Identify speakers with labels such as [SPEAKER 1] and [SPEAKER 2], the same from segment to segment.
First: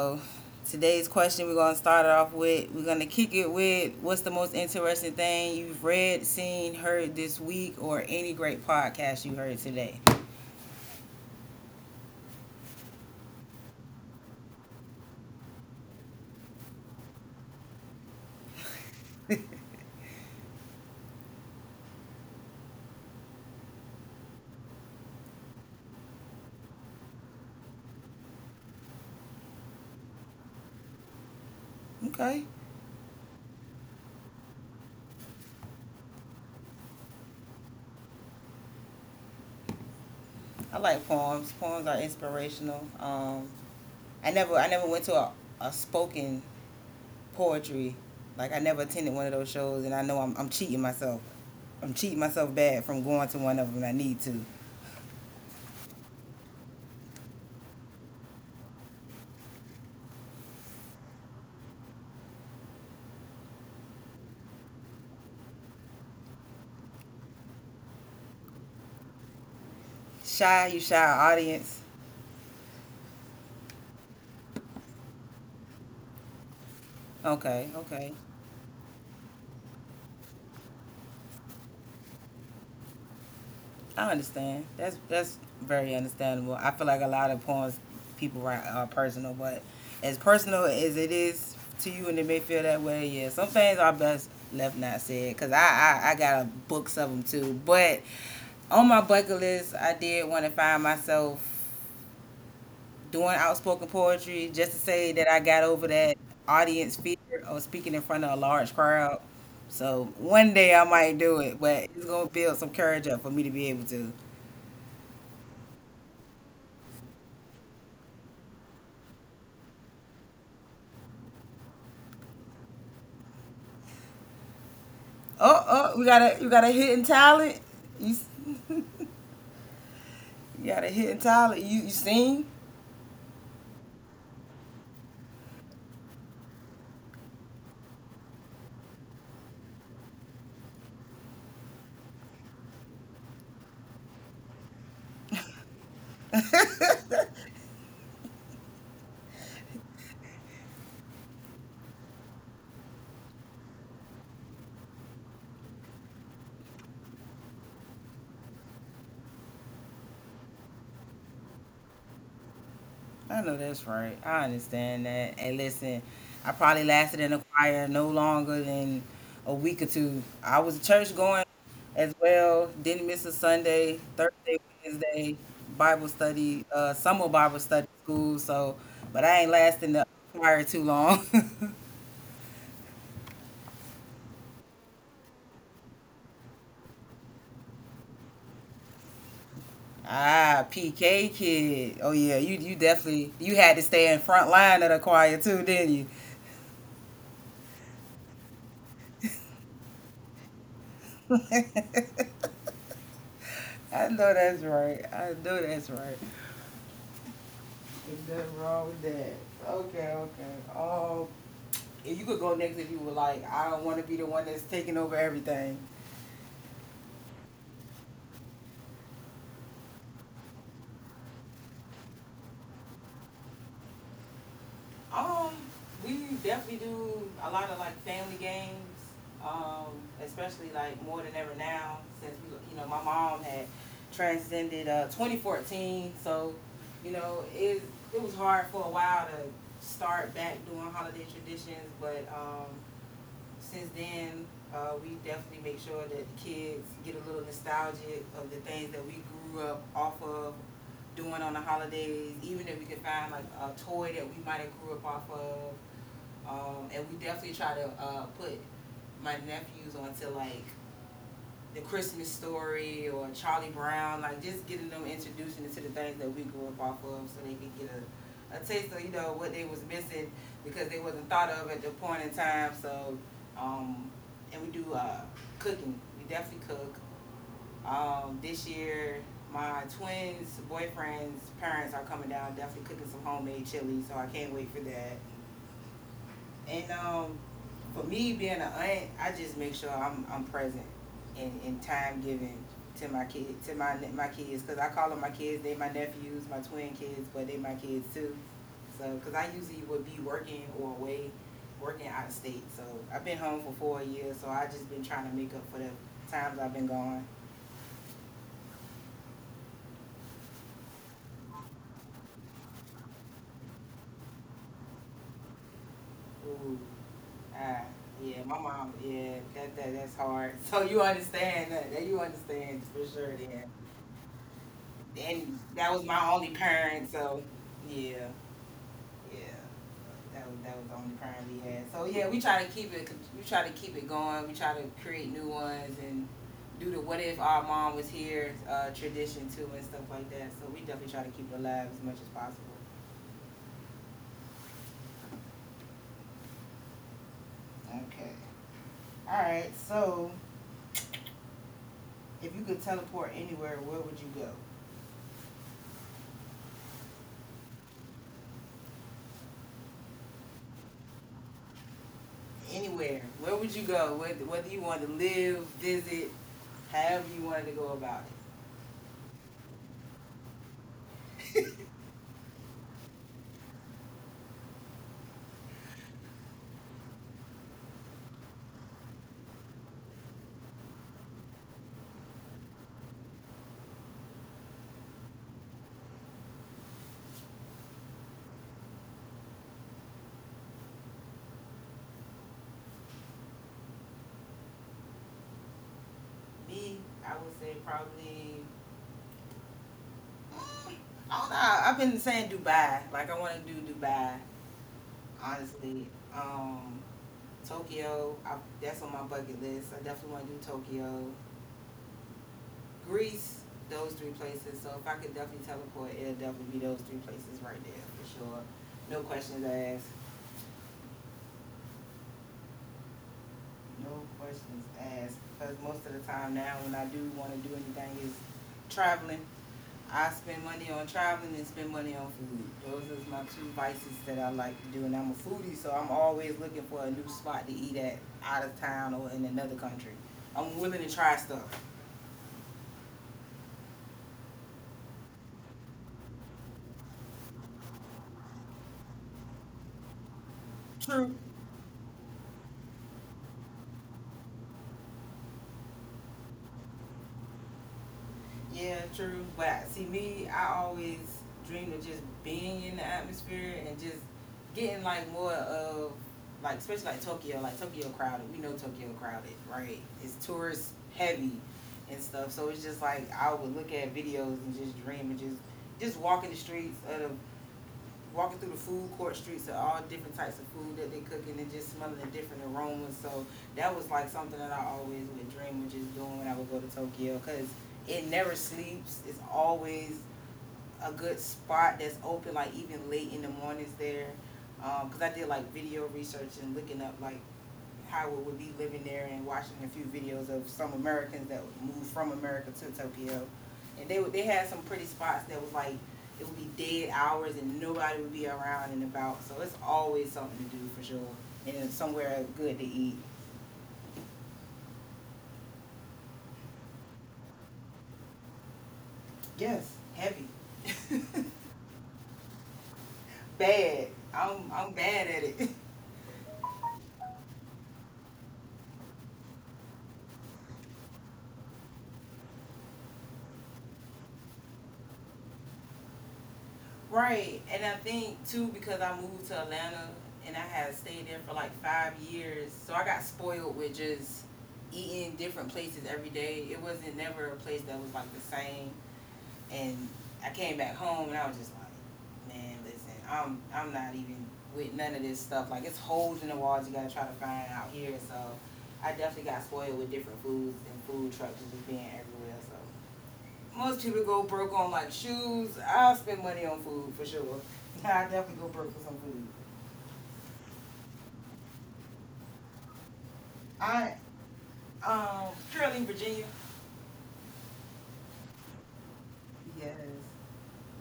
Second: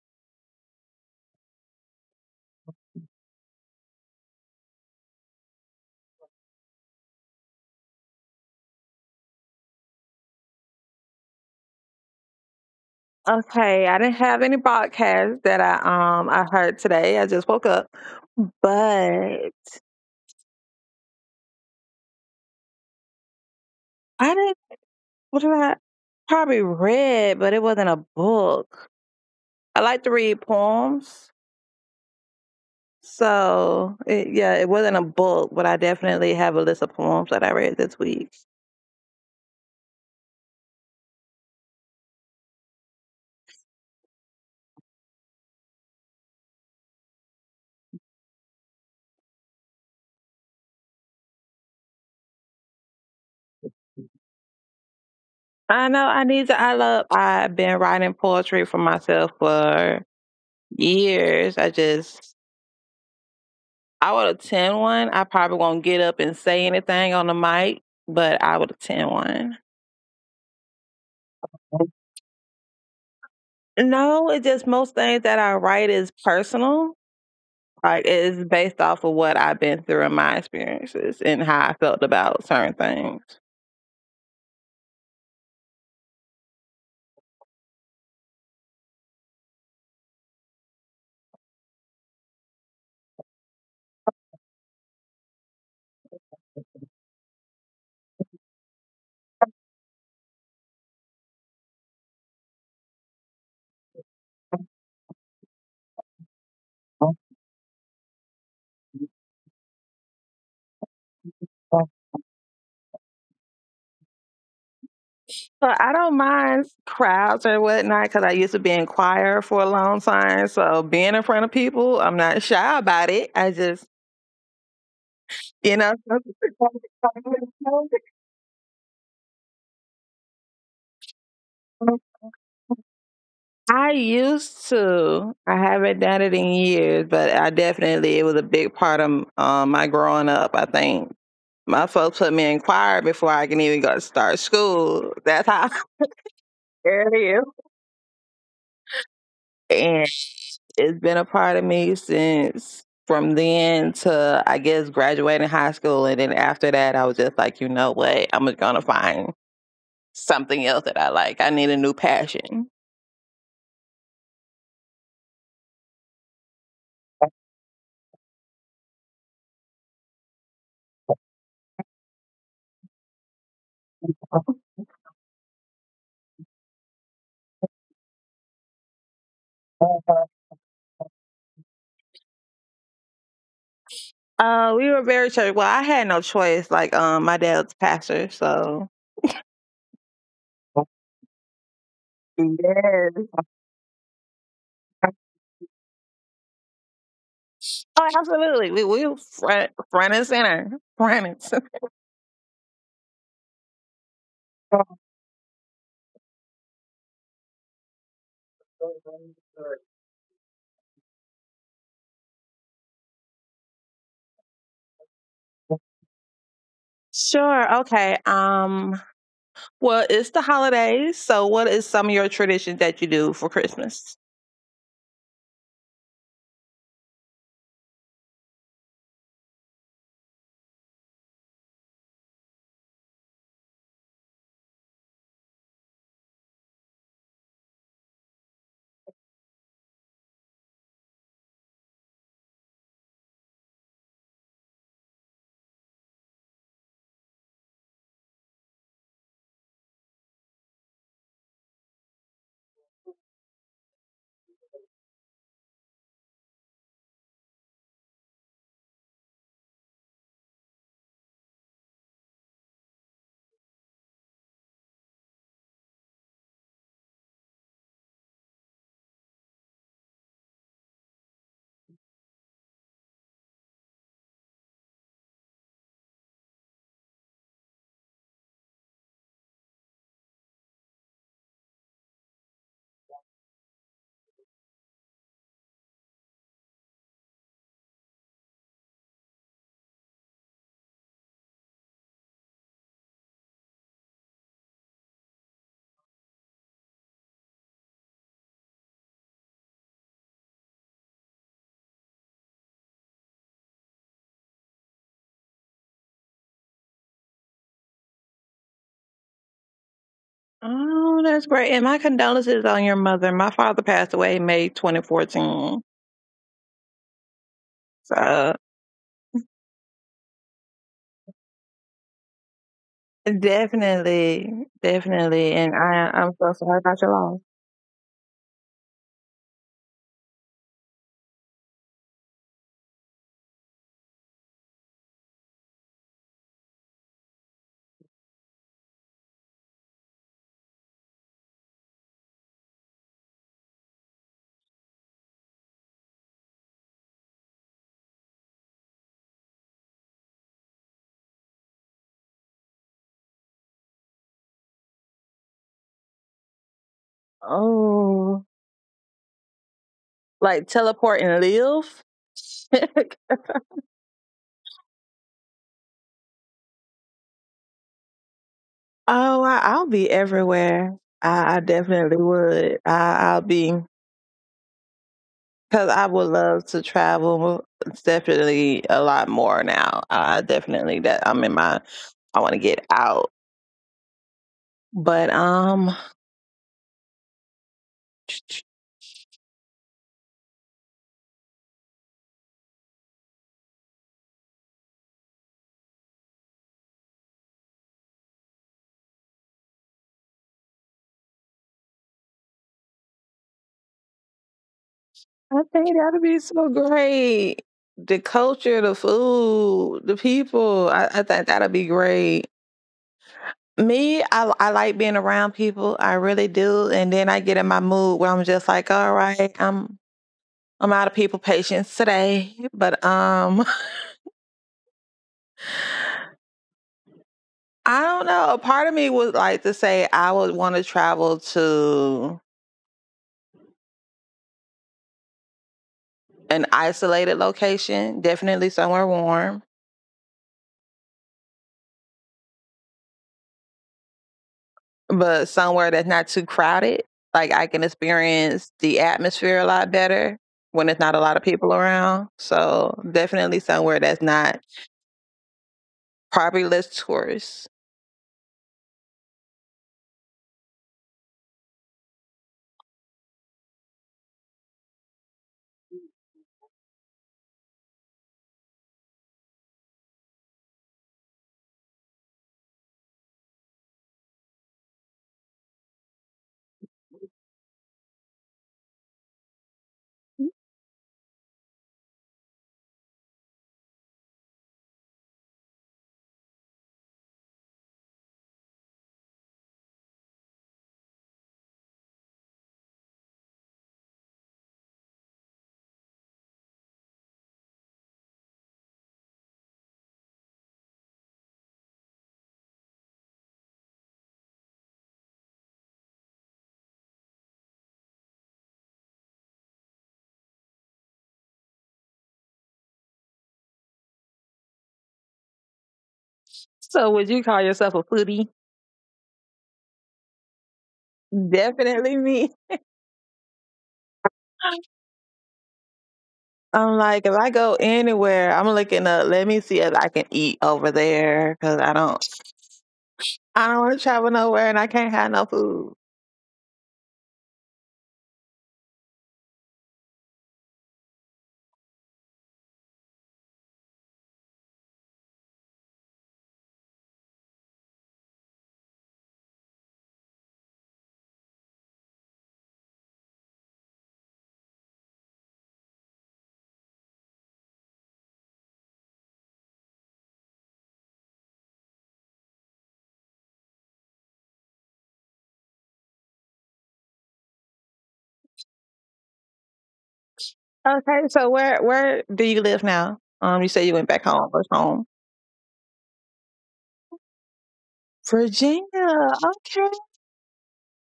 [SPEAKER 1] so today's question, we're gonna start it off with. We're
[SPEAKER 2] Right.
[SPEAKER 1] gonna kick it with what's the most interesting thing you've read, seen, heard this week, or any great podcast you heard today.
[SPEAKER 2] Okay, I didn't have any broadcast that I heard today. I just woke up, but I didn't. What did I probably read? But it wasn't a book. I like to read poems.
[SPEAKER 1] Okay,
[SPEAKER 2] Yeah, it wasn't a book, but I definitely have a list of poems that I read this week.
[SPEAKER 1] I like poems. Poems are inspirational. I never went to a spoken poetry. Like I never attended one of those shows, and I know I'm cheating myself. I'm cheating myself bad from going to one of them. I need to.
[SPEAKER 2] I know I need to. I love. I've been writing poetry for myself for years. I just I would attend one. I probably won't get up and say anything on the mic, but I would attend one.
[SPEAKER 1] Shy, you shy audience.
[SPEAKER 2] No, it's just most things that I write is personal.
[SPEAKER 1] Okay,
[SPEAKER 2] Like
[SPEAKER 1] okay.
[SPEAKER 2] it's based off of what I've been through and my experiences and how I felt about certain things.
[SPEAKER 1] I understand. That's very understandable. I feel like a lot of poems people write are personal, but as personal as it is to you, and it may feel that way. Yeah, some things are best left not said. Cause I got a books of them too. But on my bucket list, I did want to find myself doing outspoken poetry, just to say that I got over that audience fear of speaking in front of a large crowd. So one day I might do it, but it's gonna build some courage up for me to be able to.
[SPEAKER 2] So I don't mind crowds and whatnot because I used to be in choir for a long time. So being in front of people, I'm not shy about it. I just,
[SPEAKER 1] Oh,
[SPEAKER 2] you know.
[SPEAKER 1] oh, we got a you got a hidden talent. You, you got a hidden talent. You sing.
[SPEAKER 2] I used to. I haven't done it in years, but I definitely it was a big part of my growing up. I think my folks put me in choir before I can even go to start school. That's how early and it's been a part of me since from then to I guess graduating high school, and then after that, I was just like, you know what, I'm just gonna find something else that I like. I need a new passion.
[SPEAKER 1] I know that's right. I understand that. And listen, I probably lasted in the choir no longer than a week or 2. I was church going as well. Didn't miss a Sunday, Thursday, Wednesday, Bible study, summer Bible study school. So, but I ain't lasting the choir too long.
[SPEAKER 2] We were very church. Well, I had no choice. Like, my dad's pastor, so
[SPEAKER 1] Ah, PK kid. Oh yeah, you definitely
[SPEAKER 2] yes.
[SPEAKER 1] you had to stay in front line of the choir too, didn't you?
[SPEAKER 2] Oh, absolutely. We were front and center, front and center.
[SPEAKER 1] I know that's right. I know that's right. There's nothing wrong with that. Okay, okay. If you could go next if you would like. I don't want to be the one that's taking over everything.
[SPEAKER 2] Sure. Okay. Well, it's the holidays, so what is some of your traditions that you do for Christmas?
[SPEAKER 1] Um, we definitely do a lot of like family games, um, especially like more than ever now since we, you know, my mom had transcended 2014, so you know it was hard for a while to start back doing holiday traditions, but since then, we definitely make sure that the kids get a little nostalgic of the things that we grew up off of doing on the holidays, even if we could find like a toy that we might have grew up off of. And we definitely try to put my nephews onto like the Christmas story or Charlie Brown, like just getting them introduced into the things that we grew up off of so they could get a taste of, you know, what they was missing because they wasn't thought of at the point in time. So, um, and we do cooking. We definitely cook. This year, my twins' boyfriend's parents are coming down, definitely cooking some homemade chili, so I can't wait for that. And for me being an aunt, I just make sure I'm present and time given to my kid to my kids because I call them my kids. They my nephews, my twin kids, but they my kids too. So because I usually would be working or away, working out of state. So I've been home for 4 years. So I just been trying to make up for the times I've been gone.
[SPEAKER 2] Oh, that's great, and my condolences on your mother. My father passed away May 2014.
[SPEAKER 1] Ooh, ah, yeah,
[SPEAKER 2] So,
[SPEAKER 1] my mom, yeah, that's hard. So you understand that? That you understand for sure, then.
[SPEAKER 2] definitely, definitely,
[SPEAKER 1] And
[SPEAKER 2] and
[SPEAKER 1] that
[SPEAKER 2] I
[SPEAKER 1] was
[SPEAKER 2] I'm
[SPEAKER 1] my
[SPEAKER 2] so
[SPEAKER 1] only
[SPEAKER 2] sorry about your
[SPEAKER 1] parent,
[SPEAKER 2] loss.
[SPEAKER 1] so yeah, yeah, that was the only parent we had. So yeah, we try to keep it going. We try to create new ones and do the what if our mom was here tradition too and stuff like that. So we definitely try to keep it alive as much as possible. Okay. All right. So, if you could teleport anywhere, where would you go?
[SPEAKER 2] Oh, like teleport and live?
[SPEAKER 1] Anywhere, where would you go? Whether you want to live, visit, however you wanted to go about
[SPEAKER 2] Oh, I'll be everywhere. I
[SPEAKER 1] it.
[SPEAKER 2] definitely would. I'll be because I would love to travel. It's definitely a lot more now. I definitely that I'm in my. I want to get out, but
[SPEAKER 1] Me, I would say probably. mm, I don't know. I've been saying Dubai. Like I want to do Dubai.
[SPEAKER 2] I think
[SPEAKER 1] Honestly,
[SPEAKER 2] that'd be so
[SPEAKER 1] um,
[SPEAKER 2] great. The
[SPEAKER 1] Tokyo.
[SPEAKER 2] culture, the
[SPEAKER 1] That's on my bucket list.
[SPEAKER 2] food,
[SPEAKER 1] I
[SPEAKER 2] the
[SPEAKER 1] definitely want to do
[SPEAKER 2] people. I
[SPEAKER 1] Tokyo,
[SPEAKER 2] think that'd be great.
[SPEAKER 1] Greece. Those
[SPEAKER 2] Me,
[SPEAKER 1] three
[SPEAKER 2] I
[SPEAKER 1] places. So
[SPEAKER 2] like
[SPEAKER 1] if
[SPEAKER 2] being
[SPEAKER 1] I could
[SPEAKER 2] around
[SPEAKER 1] definitely
[SPEAKER 2] people. I
[SPEAKER 1] teleport, it'll
[SPEAKER 2] really
[SPEAKER 1] definitely
[SPEAKER 2] do.
[SPEAKER 1] be those
[SPEAKER 2] And
[SPEAKER 1] three
[SPEAKER 2] then I get
[SPEAKER 1] places
[SPEAKER 2] in my
[SPEAKER 1] right there
[SPEAKER 2] mood where I'm
[SPEAKER 1] for sure.
[SPEAKER 2] just like, all
[SPEAKER 1] No
[SPEAKER 2] right,
[SPEAKER 1] questions
[SPEAKER 2] I'm
[SPEAKER 1] asked.
[SPEAKER 2] I'm out of people patience today. But
[SPEAKER 1] No questions asked. Because most of the time now, when I do want to do
[SPEAKER 2] I
[SPEAKER 1] anything,
[SPEAKER 2] don't
[SPEAKER 1] is
[SPEAKER 2] know. Part of me would
[SPEAKER 1] traveling.
[SPEAKER 2] like to say I
[SPEAKER 1] I
[SPEAKER 2] would
[SPEAKER 1] spend
[SPEAKER 2] want to
[SPEAKER 1] money on
[SPEAKER 2] travel
[SPEAKER 1] traveling and spend money on
[SPEAKER 2] to
[SPEAKER 1] food. Those are my two vices that I like to do, and I'm a foodie, so I'm always
[SPEAKER 2] an
[SPEAKER 1] looking for a new
[SPEAKER 2] isolated
[SPEAKER 1] spot to eat
[SPEAKER 2] location,
[SPEAKER 1] at,
[SPEAKER 2] definitely
[SPEAKER 1] out of
[SPEAKER 2] somewhere
[SPEAKER 1] town or in
[SPEAKER 2] warm,
[SPEAKER 1] another country. I'm willing to try stuff.
[SPEAKER 2] but somewhere that's not too crowded. Like I can experience the atmosphere a lot better when there's not a
[SPEAKER 1] True.
[SPEAKER 2] lot of people around. So definitely somewhere that's not probably less tourists.
[SPEAKER 1] Yeah, true. But see, me, I always dreamed of just being in the atmosphere and just getting like more of like especially like Tokyo crowded. We know Tokyo crowded, right? It's tourist heavy and stuff. So it's just like I would look at videos and just dream and just walking through the food court streets of all different types of food that they cooking and just smelling the different aromas. So that was like something that I always would dream of just doing when I would go to Tokyo because it never sleeps. It's always a good spot that's open, like even late in the mornings there. Because I did like video research and looking up like Howard would be living there and watching a few videos of some Americans that moved from America to Tokyo. And they had some pretty spots that was like, it would be dead hours and nobody would be around and about. So it's always something to do for sure. And it's somewhere good to eat.
[SPEAKER 2] So would you call yourself a foodie?
[SPEAKER 1] Yes, heavy.
[SPEAKER 2] Definitely me.
[SPEAKER 1] Bad. I'm bad at it.
[SPEAKER 2] I'm like, if I go anywhere, I'm looking up. Let me see if I can eat over there because I don't want to travel nowhere and I can't have no food.
[SPEAKER 1] Right, and I think too because I moved to Atlanta and I had stayed there for like 5 years, so I got spoiled with just eating different places every day. It wasn't never a place that was like the same. And I came back home and I was just like, man, listen, I'm not even with none of this stuff. Like it's holes in the walls you gotta try to find out here. So I definitely got spoiled with different foods and food trucks just being everywhere. So most people go broke on like shoes. I spend money on food for sure. Nah, I definitely go broke for some food.
[SPEAKER 2] Okay, so where do you live now? You said you went
[SPEAKER 1] I
[SPEAKER 2] back home. What's home?
[SPEAKER 1] um Shirley, Virginia.
[SPEAKER 2] Virginia. Okay.
[SPEAKER 1] Yes.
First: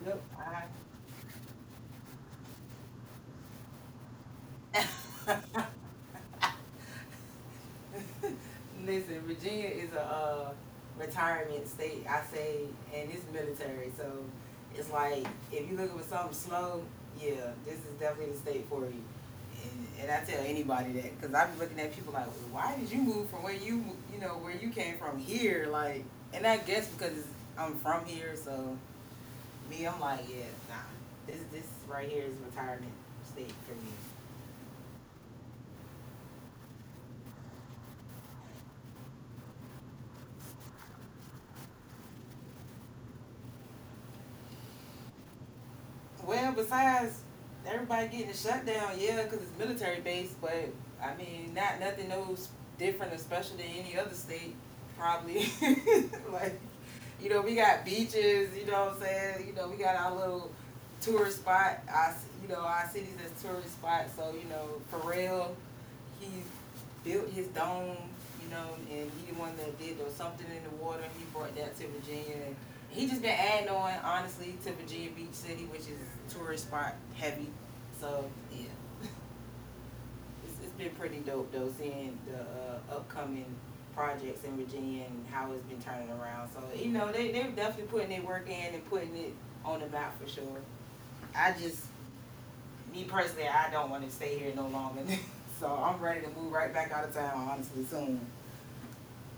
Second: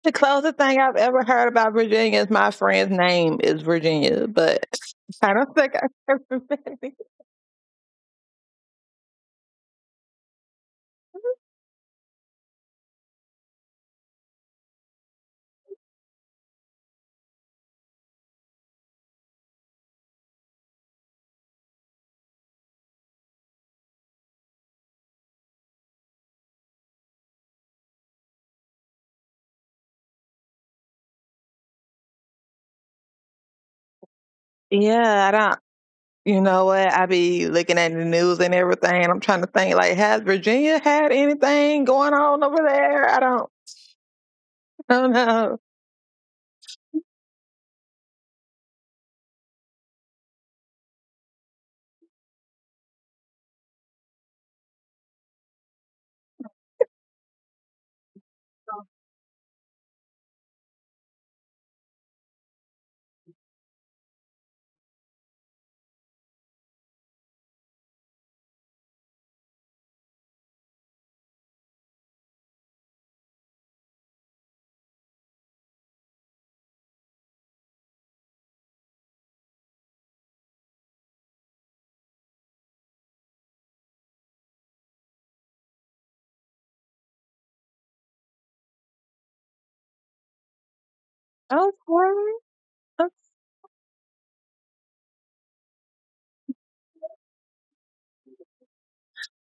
[SPEAKER 2] The
[SPEAKER 1] Yep.
[SPEAKER 2] closest thing I've ever heard about Virginia is my friend's name is Virginia, but I don't
[SPEAKER 1] I
[SPEAKER 2] think I've ever been there.
[SPEAKER 1] Listen, Virginia is a retirement state, I say, and it's military, so it's like if you're looking for something slow, yeah, this is definitely the state for you. And I tell anybody that because I be looking at people like, well, why did you move from where you know where you came from here? Like, and I guess because I'm from here, so me, I'm like, yeah, nah, this right here is retirement state for me.
[SPEAKER 2] Yeah, I don't. You know what? I be looking at the news and everything, and I'm trying to think like, has Virginia had anything going on over there? I don't. I don't know.
[SPEAKER 1] Well, besides everybody getting shut down, yeah, because it's military base, but I mean, not nothing no different or special than any other state, probably. Like, you know, we got beaches, you know what I'm saying? You know, we got our little tourist spot, our, you know, our cities as tourist spots, so, you know, for real he built his dome, you know, and he the one that did there was something in the water. He brought that to Virginia, and he just been adding on honestly to Virginia Beach City, which is tourist spot heavy. So yeah, it's been pretty dope though seeing the upcoming projects in Virginia and how it's been turning around. So you know they're definitely putting their work in and putting it on the map for sure. I just
[SPEAKER 2] Okay.
[SPEAKER 1] me personally, I don't want to stay here no longer. So I'm ready to move right back out of town honestly soon.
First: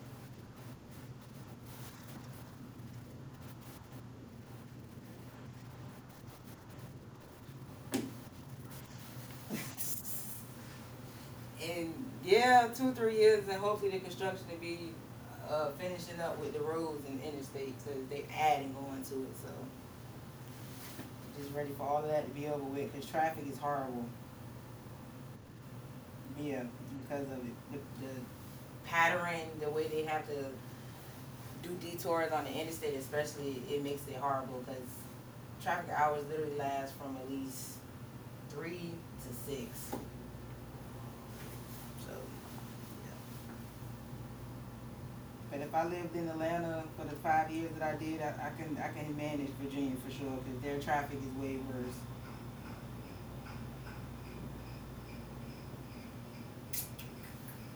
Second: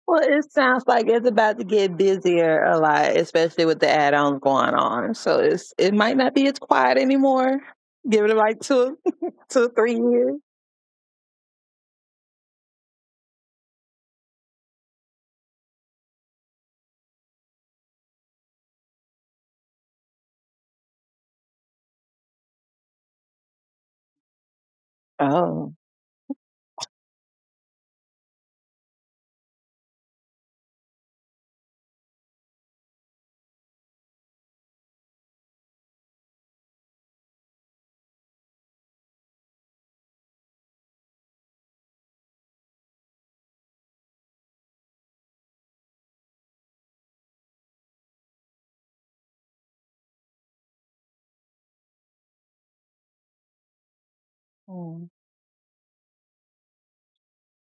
[SPEAKER 2] Well, it sounds like it's about to get busier a lot, especially with the add-ons going on. So it's it might not be as quiet anymore. Give it like two, two, 3 years.
[SPEAKER 1] And yeah, two, 3 years, and hopefully the construction will be finishing up with the roads and interstate because they adding on to it. So just ready for all of that to be over with because traffic is horrible.
[SPEAKER 2] Oh.
[SPEAKER 1] Yeah, because of it. The, the pattern, the way they have to do detours on the interstate, especially, it makes it horrible because traffic hours literally last from at least 3 to 6. So but if I lived in Atlanta for the 5 years that I did, I can manage Virginia for sure because their traffic is way worse.
[SPEAKER 2] Mm.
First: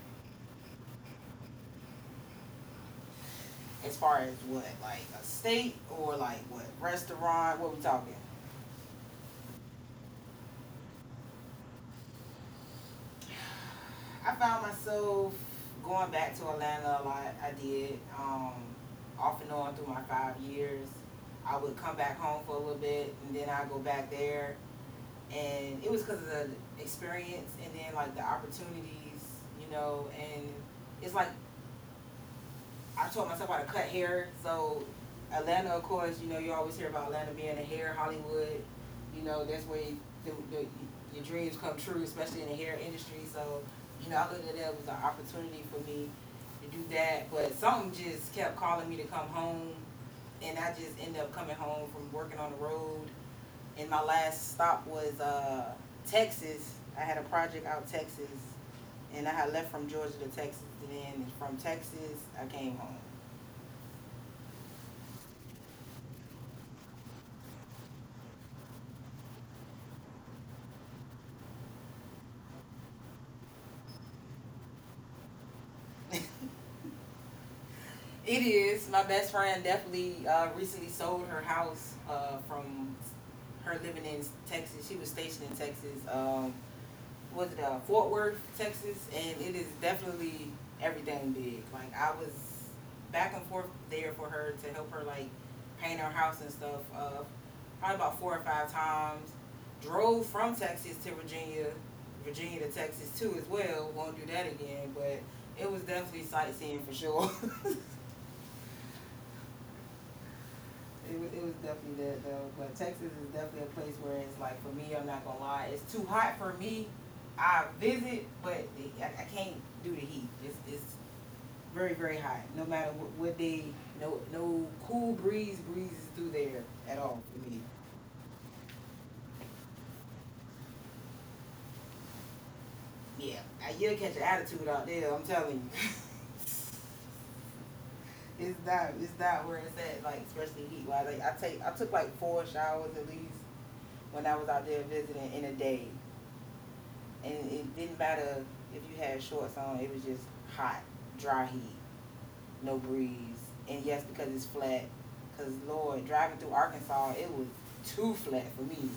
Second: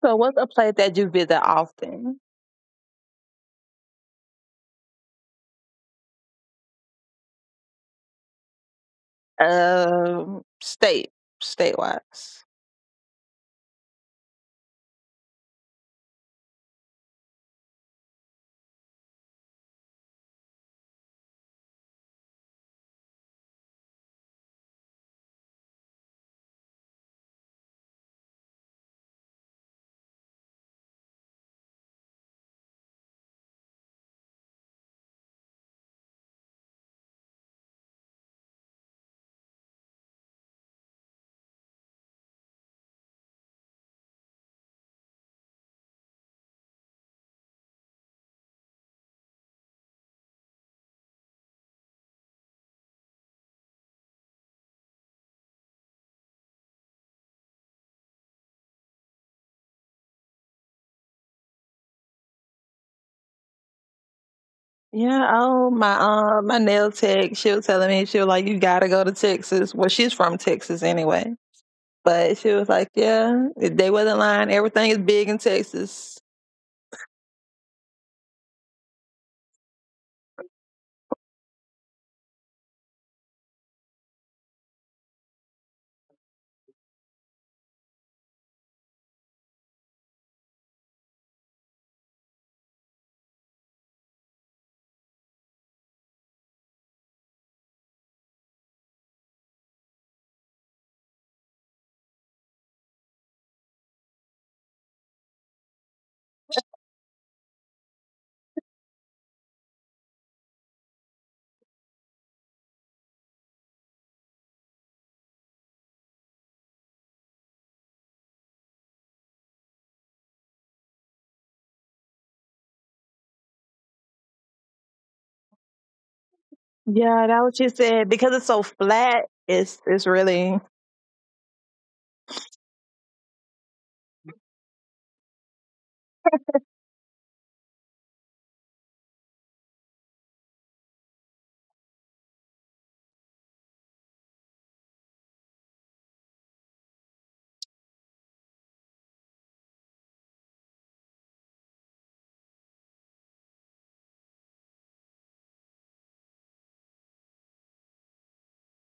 [SPEAKER 2] So what's a place that you visit often?
[SPEAKER 1] As far as what, like a state or like what restaurant? What we talking?
[SPEAKER 2] Um, state, state wise.
[SPEAKER 1] I found myself going back to Atlanta a lot. I did off and on through my 5 years. I would come back home for a little bit and then I go back there. And it was because of the experience and then like the opportunities, you know. And it's like I taught myself how to cut hair. So Atlanta, of course, you know you always hear about Atlanta being the hair Hollywood. You know that's where you, the, the, your dreams come true, especially in the hair industry. So you know I looked at that as an opportunity for me to do that. But something just kept calling me to come home, and I just ended up coming home from working on the road. And my last stop was Texas. I had a project out Texas, and I had left from Georgia to Texas, and then from Texas I came home.
[SPEAKER 2] Yeah. Oh, my my nail tech. She was telling me she was like, "You gotta go to Texas." Well, she's from Texas anyway, but she was like, "Yeah, they wasn't lying. Everything is big in Texas."
[SPEAKER 1] It is. My best friend definitely recently sold her house from her living in Texas. She was stationed in Texas. Was it Fort Worth, Texas? And it is definitely everything big. Like I was back and forth there for her to help her like paint her house and stuff. Probably about 4 or 5 times. Drove from Texas to Virginia, Virginia to Texas too as well. Won't do that again, but it was definitely sightseeing for sure. It was definitely that though, but Texas is definitely a place where it's like, for me, I'm not gonna lie, it's too hot for me. I visit, but I can't do the heat. It's very, very hot, no matter what day, no, no cool breeze breezes through there at all
[SPEAKER 2] Yeah, that
[SPEAKER 1] for
[SPEAKER 2] what
[SPEAKER 1] me.
[SPEAKER 2] she said. Because it's so flat, it's really
[SPEAKER 1] Yeah, you'll catch an attitude out there, I'm telling you. It's not where it's at, like, especially heat wise. Like, I took like 4 showers at least when I was out there visiting in a day. And it didn't matter if you had shorts on. It was just hot, dry heat, no breeze, and yes, because it's flat. Cause Lord, driving through Arkansas, it was too flat for me.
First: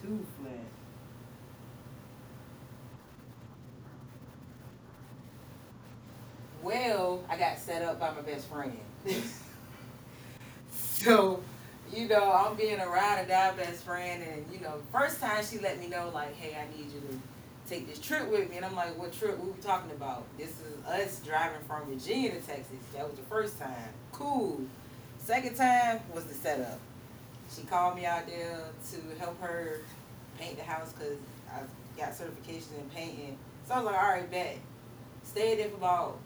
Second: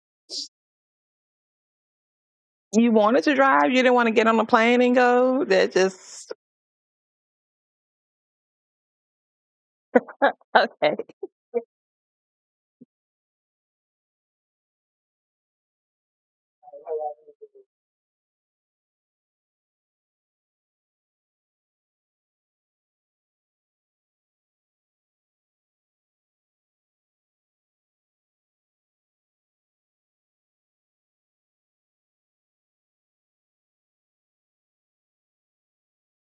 [SPEAKER 1] Too flat.
[SPEAKER 2] you wanted to drive, you didn't want to get on a plane and go. That just
[SPEAKER 1] Well, I got set up by my best friend.
[SPEAKER 2] okay.
[SPEAKER 1] so, you know, I'm being a ride or die best friend. And, you know, first time she let me know, like, hey, I need you to take this trip with me. And I'm like, what trip? What we talking about? This is us driving from Virginia to Texas. That was the first time. Cool. Second time was the setup. She called me out there to help her paint the house because I got certification in painting. So I was like, all right, bet. Stayed there for about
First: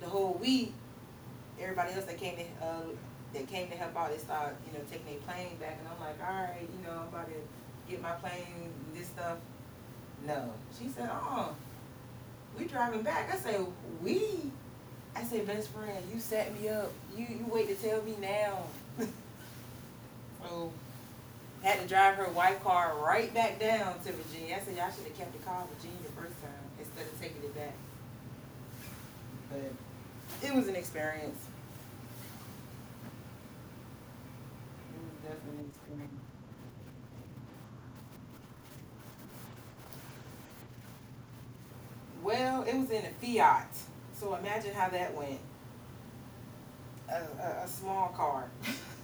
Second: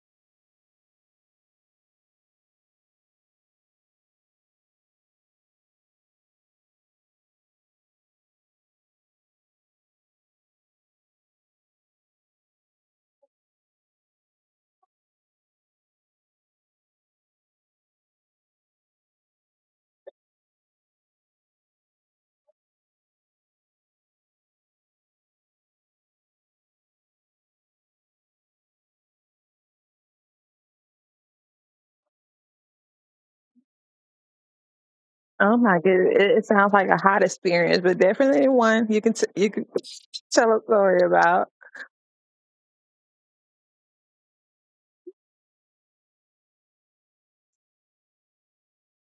[SPEAKER 1] the whole week. Everybody else that came to help out, they started you know taking their plane back, and I'm like, all right, you know, I'm about to get my plane, and this stuff. No, she said, oh, we driving back. I said, we. I said, best friend, you set me up. You wait to tell me now. so Had to drive her white car right back down to Virginia. I said, y'all should have kept the car in Virginia the first time instead of taking it back. But it was an experience. It was
[SPEAKER 2] Oh
[SPEAKER 1] definitely an
[SPEAKER 2] my goodness, it,
[SPEAKER 1] experience.
[SPEAKER 2] it sounds like a hot experience, but definitely one you can you can tell a story about.
[SPEAKER 1] Well, it was in a Fiat. So imagine how that went. A small car.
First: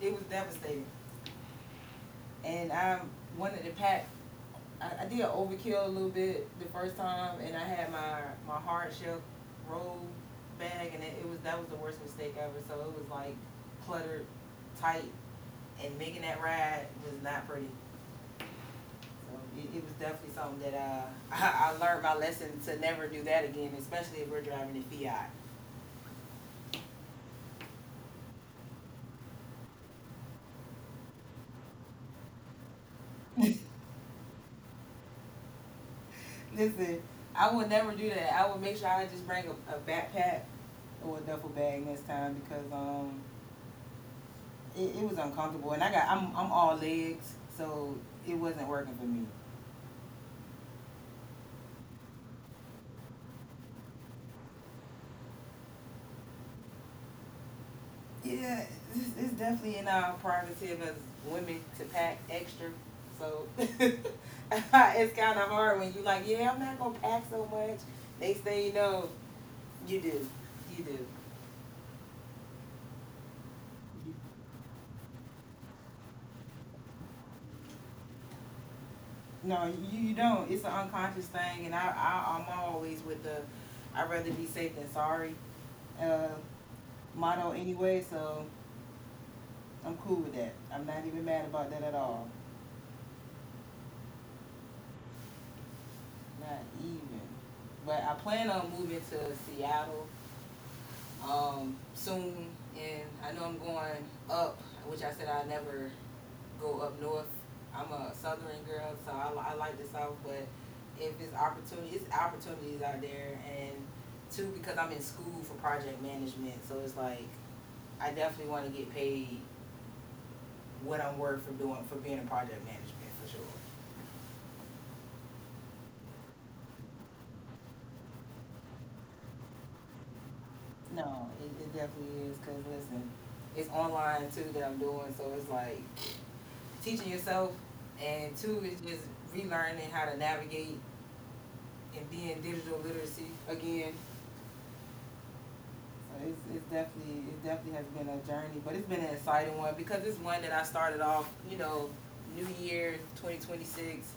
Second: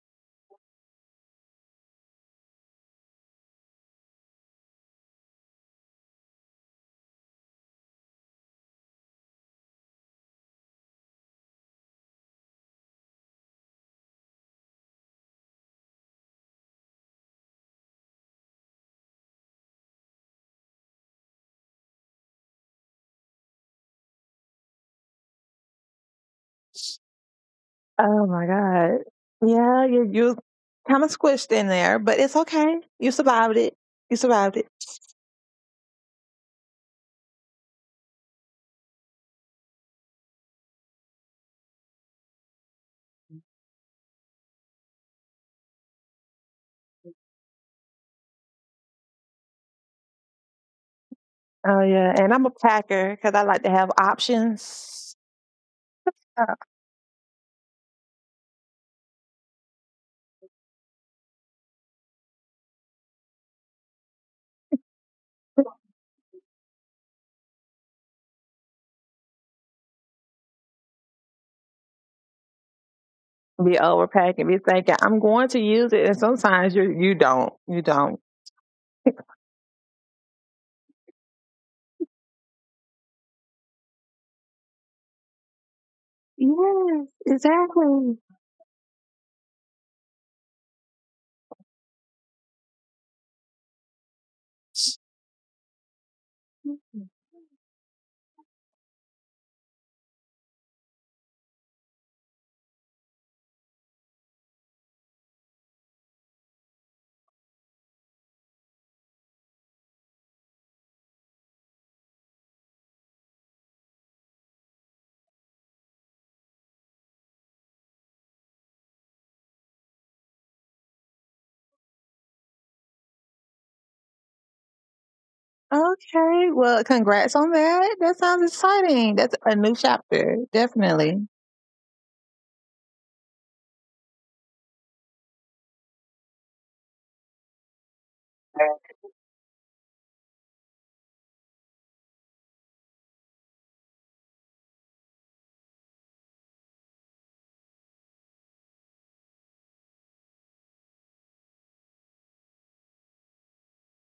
[SPEAKER 1] It was devastating. And I wanted to pack. I did overkill a little bit the first time, and I had my hard shell roll bag, and it was that was the worst mistake ever. So it was like cluttered, tight, and making that ride was not pretty. So it was definitely something that I learned my lesson to never do that again, especially if we're driving a Fiat.
[SPEAKER 2] Oh my god, yeah, you kind of squished in there, but it's okay. You survived it. You survived it.
[SPEAKER 1] Listen, I would never do that. I would make sure I just bring a backpack or a duffel bag next time because it was uncomfortable. And I'm all legs, so it wasn't working for me.
[SPEAKER 2] Oh yeah, and I'm a packer because I like to have options.
[SPEAKER 1] Yeah, it's definitely in our prerogative as women to pack extra. So it's kind of hard when you like, yeah, I'm not gonna pack so much. Next thing you know, you do, you do.
[SPEAKER 2] Be overpacking, be thinking, I'm going to use it. And sometimes you don't. You don't.
[SPEAKER 1] No, you don't. It's an unconscious thing, and I'm always with the I'd rather be safe than sorry uh,
[SPEAKER 2] Yes,
[SPEAKER 1] motto anyway.
[SPEAKER 2] exactly.
[SPEAKER 1] So I'm cool with that. I'm not even mad about that at all. Not even. But I plan on moving to Seattle soon, and I know I'm going up, which I said I never go up north. I'm a southern girl, so I like the south, but if it's opportunity, it's opportunities out there, and two because I'm in school for project management, so it's like I definitely want to get paid what I'm worth for doing for being in project management for sure.
[SPEAKER 2] Okay. Well, congrats on that. That sounds exciting. That's a new chapter. Definitely.
[SPEAKER 1] No, it definitely is because listen, it's online too that I'm doing, so it's like teaching yourself, and two is just relearning how to navigate and being digital literacy again. So it's definitely it definitely has been a journey, but it's been an exciting one because it's one that I started off, you know, New Year 2026.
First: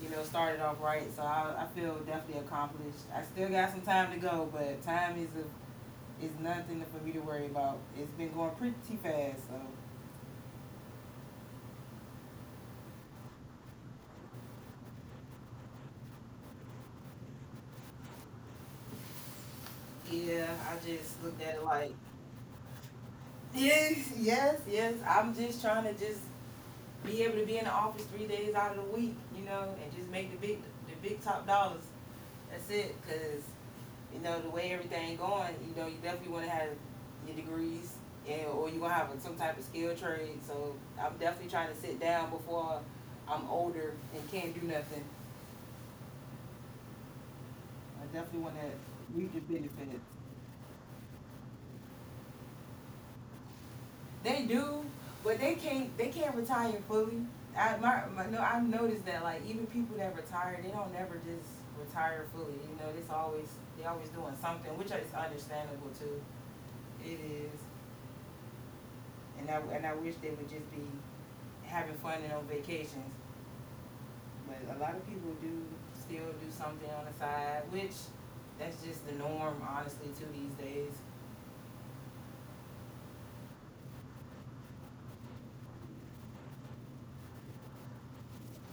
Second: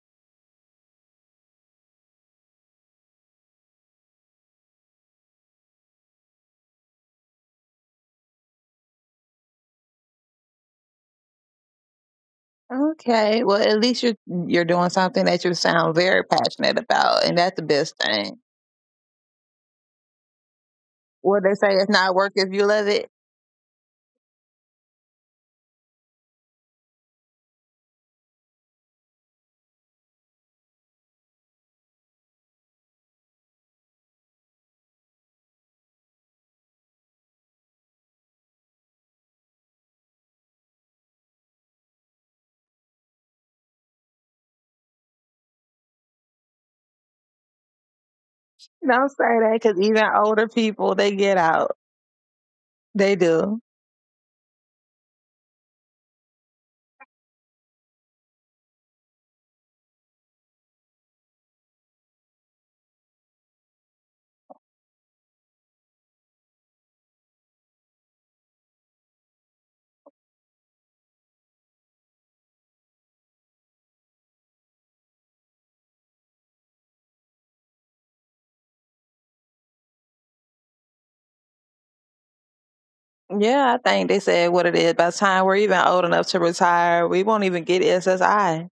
[SPEAKER 1] You know, started off right, so I feel definitely accomplished. I still got some time to go, but time is is nothing for me to worry about. It's been going pretty fast, so
[SPEAKER 2] Okay. Well, at least you're doing something that you sound very passionate about, and that's the best thing.
[SPEAKER 1] yeah, I just looked
[SPEAKER 2] Well,
[SPEAKER 1] at
[SPEAKER 2] they
[SPEAKER 1] it
[SPEAKER 2] say
[SPEAKER 1] like,
[SPEAKER 2] it's not work if you love it.
[SPEAKER 1] yes, yes, yes. I'm just trying to just be able to be in the office 3 days out of the week, you know, and just make the big top dollars. That's it, cause, you know, the way everything going, you know, you definitely wanna have your degrees and, or you gonna have some type of skill trade, so I'm definitely trying to sit down before I'm older and can't do nothing. I definitely wanna
[SPEAKER 2] Don't say
[SPEAKER 1] reap the
[SPEAKER 2] that because even
[SPEAKER 1] benefits.
[SPEAKER 2] older people they get out. They do.
[SPEAKER 1] They do, but they can't. They can't retire fully. I my, my no. I've noticed that like even people that retire, they don't never just retire fully. You know, it's always they always doing something, which is understandable too. It is, and I wish they would just be having fun and on vacations. But a lot of people do still do something on the side, which that's just the norm, honestly, too these days.
[SPEAKER 2] Yeah, I think they said what it is. By the time we're even old enough to retire, we won't even get SSI.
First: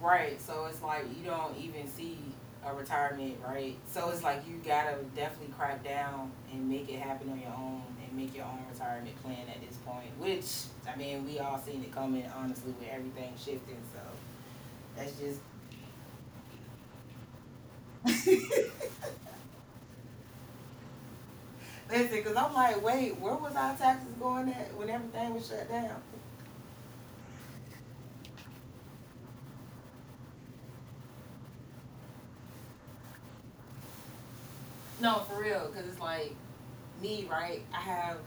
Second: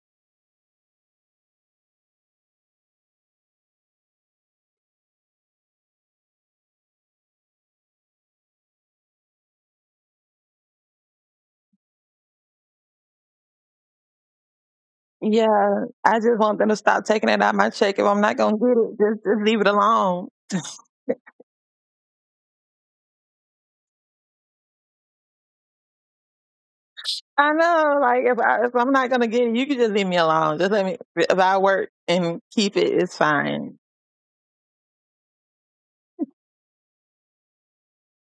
[SPEAKER 1] Right. So it's like you don't even see a retirement, right? So it's like you gotta definitely crack down and make it happen on your own and make your own retirement plan at this point. Which I mean, we all seen it coming, honestly, with everything shifting. So that's just
[SPEAKER 2] Yeah, I just want them to stop taking it out of my check. If I'm not gonna get it, just leave it alone.
[SPEAKER 1] listen, because I'm like, wait, where was our taxes going at when everything was shut down?
[SPEAKER 2] I know, like if I'm not gonna get it, you can just leave me alone. Just let me. If I work and keep it, it's fine.
[SPEAKER 1] No, for real, because it's like me, right? I have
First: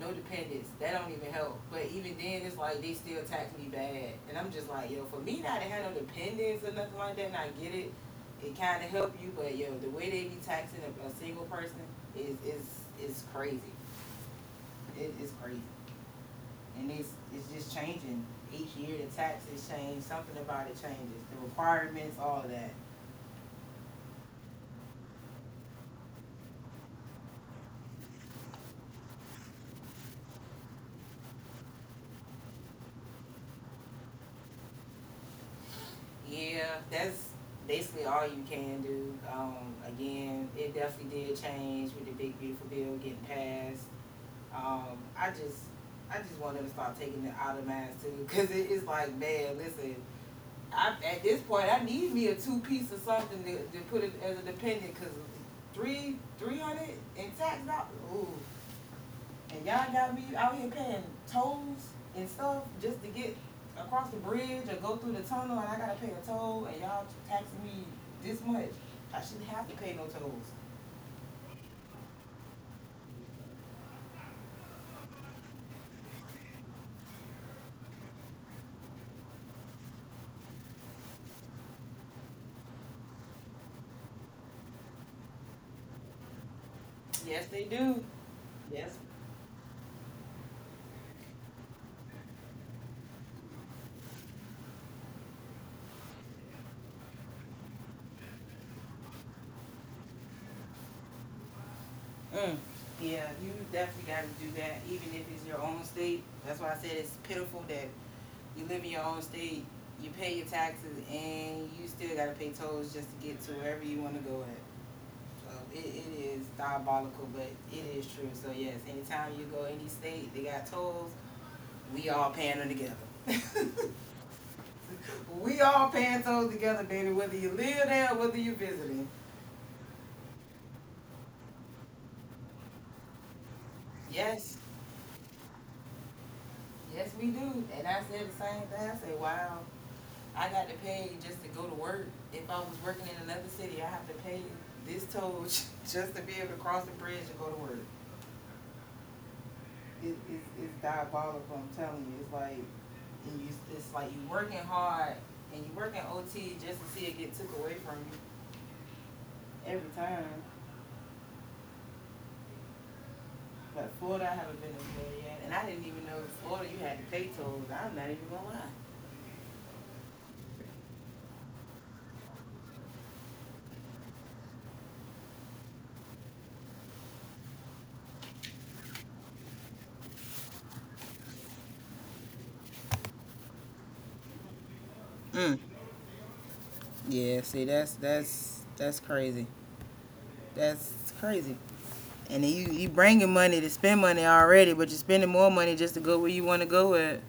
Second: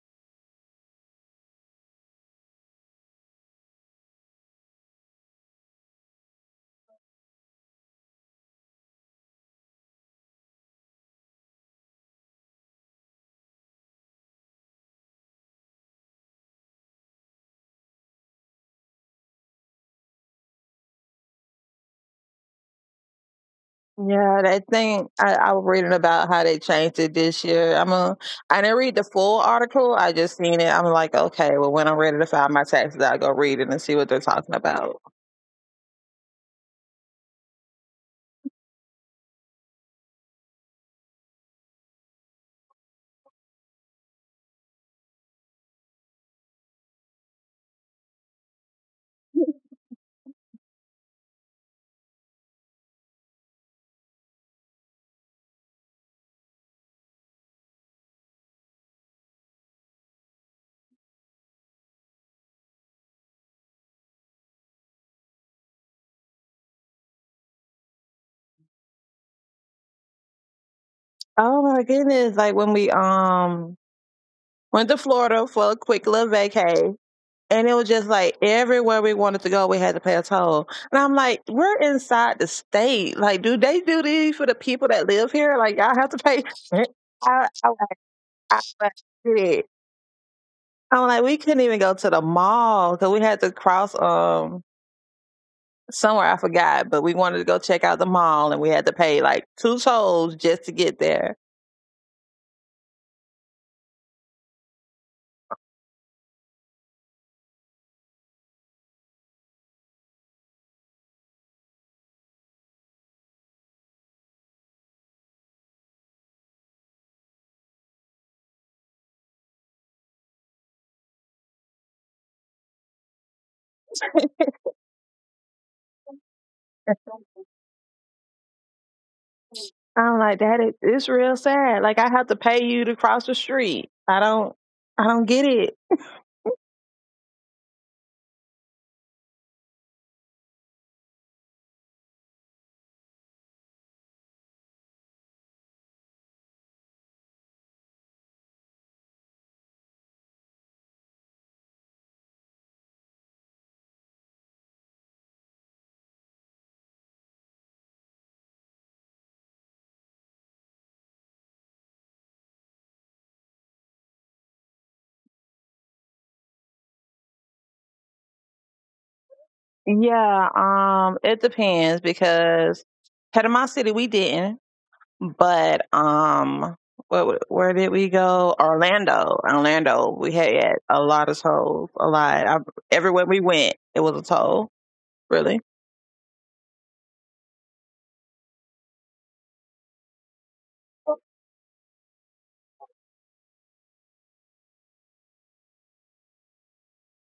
[SPEAKER 1] no dependents. That don't even help. But even then, it's like they still tax me bad, and I'm just like, yo, for me not to have no dependents or nothing like that, and I get it. It kind of help you, but yo, the way they be taxing a single person is is crazy. It is crazy, and it's just changing each year. The taxes change. Something about it changes. The requirements, all of that.
[SPEAKER 2] Yeah, that thing I was reading about how they changed it this year. I'm I didn't read the full article. I just seen it. I'm like, okay, well, when I'm ready to file my taxes, I'll go read it and see what they're talking about.
[SPEAKER 1] Yeah, that's basically all you can do. Again, it definitely did change with the big beautiful bill getting passed. Um, I just, I just want them to start taking it out of mine too, cause it is like, man, listen, I at this point I need me a two piece or something to put it as a dependent, cause 300 in tax dollars, ooh, and y'all got me out here paying tolls and stuff just to get across the bridge or go through the tunnel, and I gotta pay a toll, and y'all taxing me this much. I shouldn't have to pay no tolls.
[SPEAKER 2] Oh my goodness. Like when we went to Florida for a quick little vacay and it was just like everywhere we wanted to go we had to pay a toll. And I'm like, we're inside the state. Like, do they do these for the people that live here? Like y'all have to pay
[SPEAKER 1] Yes,
[SPEAKER 2] I
[SPEAKER 1] they
[SPEAKER 2] I like
[SPEAKER 1] do.
[SPEAKER 2] I like,
[SPEAKER 1] Yes.
[SPEAKER 2] did it. I'm like, we couldn't even go to the mall because we had to cross somewhere I forgot, but we wanted to go check out the mall and we had to pay like two tolls just to get there.
[SPEAKER 1] Mm. Yeah, you definitely got to do that, even if it's your own state. That's why I said it's pitiful that you live in your own state, you pay your taxes, and you still got to pay tolls just to get to wherever you want to go at. So it is diabolical, but it is true. So yes, anytime you go any state, they got tolls. We all paying them together. We all paying tolls together, baby. Whether you live there, or whether you're visiting.
[SPEAKER 2] I'm like, that is it's real sad. Like I have to pay you to cross the street.
[SPEAKER 1] Yes,
[SPEAKER 2] I don't get it.
[SPEAKER 1] yes, we do. And I said the same thing. I said, wow. I got to pay just to go to work. If I was working in another city, I have to pay this toll just to be able to cross the bridge and go to work. It's diabolical, I'm telling you. It's like, and you, it's like you working hard and you working OT just to see it get took away from you every time. But Florida, I haven't been to Florida yet, and I didn't even know in Florida you had to pay tolls. I'm not even gonna
[SPEAKER 2] Yeah, it depends because head of my city we didn't, but what where did we go? Orlando. Orlando. We had a lot of tolls, a lot. I, everywhere we went, it was a toll,
[SPEAKER 1] lie. Mm.
[SPEAKER 2] really.
[SPEAKER 1] Yeah, see, that's crazy. That's crazy. And then you bringing money to spend money already, but you're spending more money just to go where you want to go at.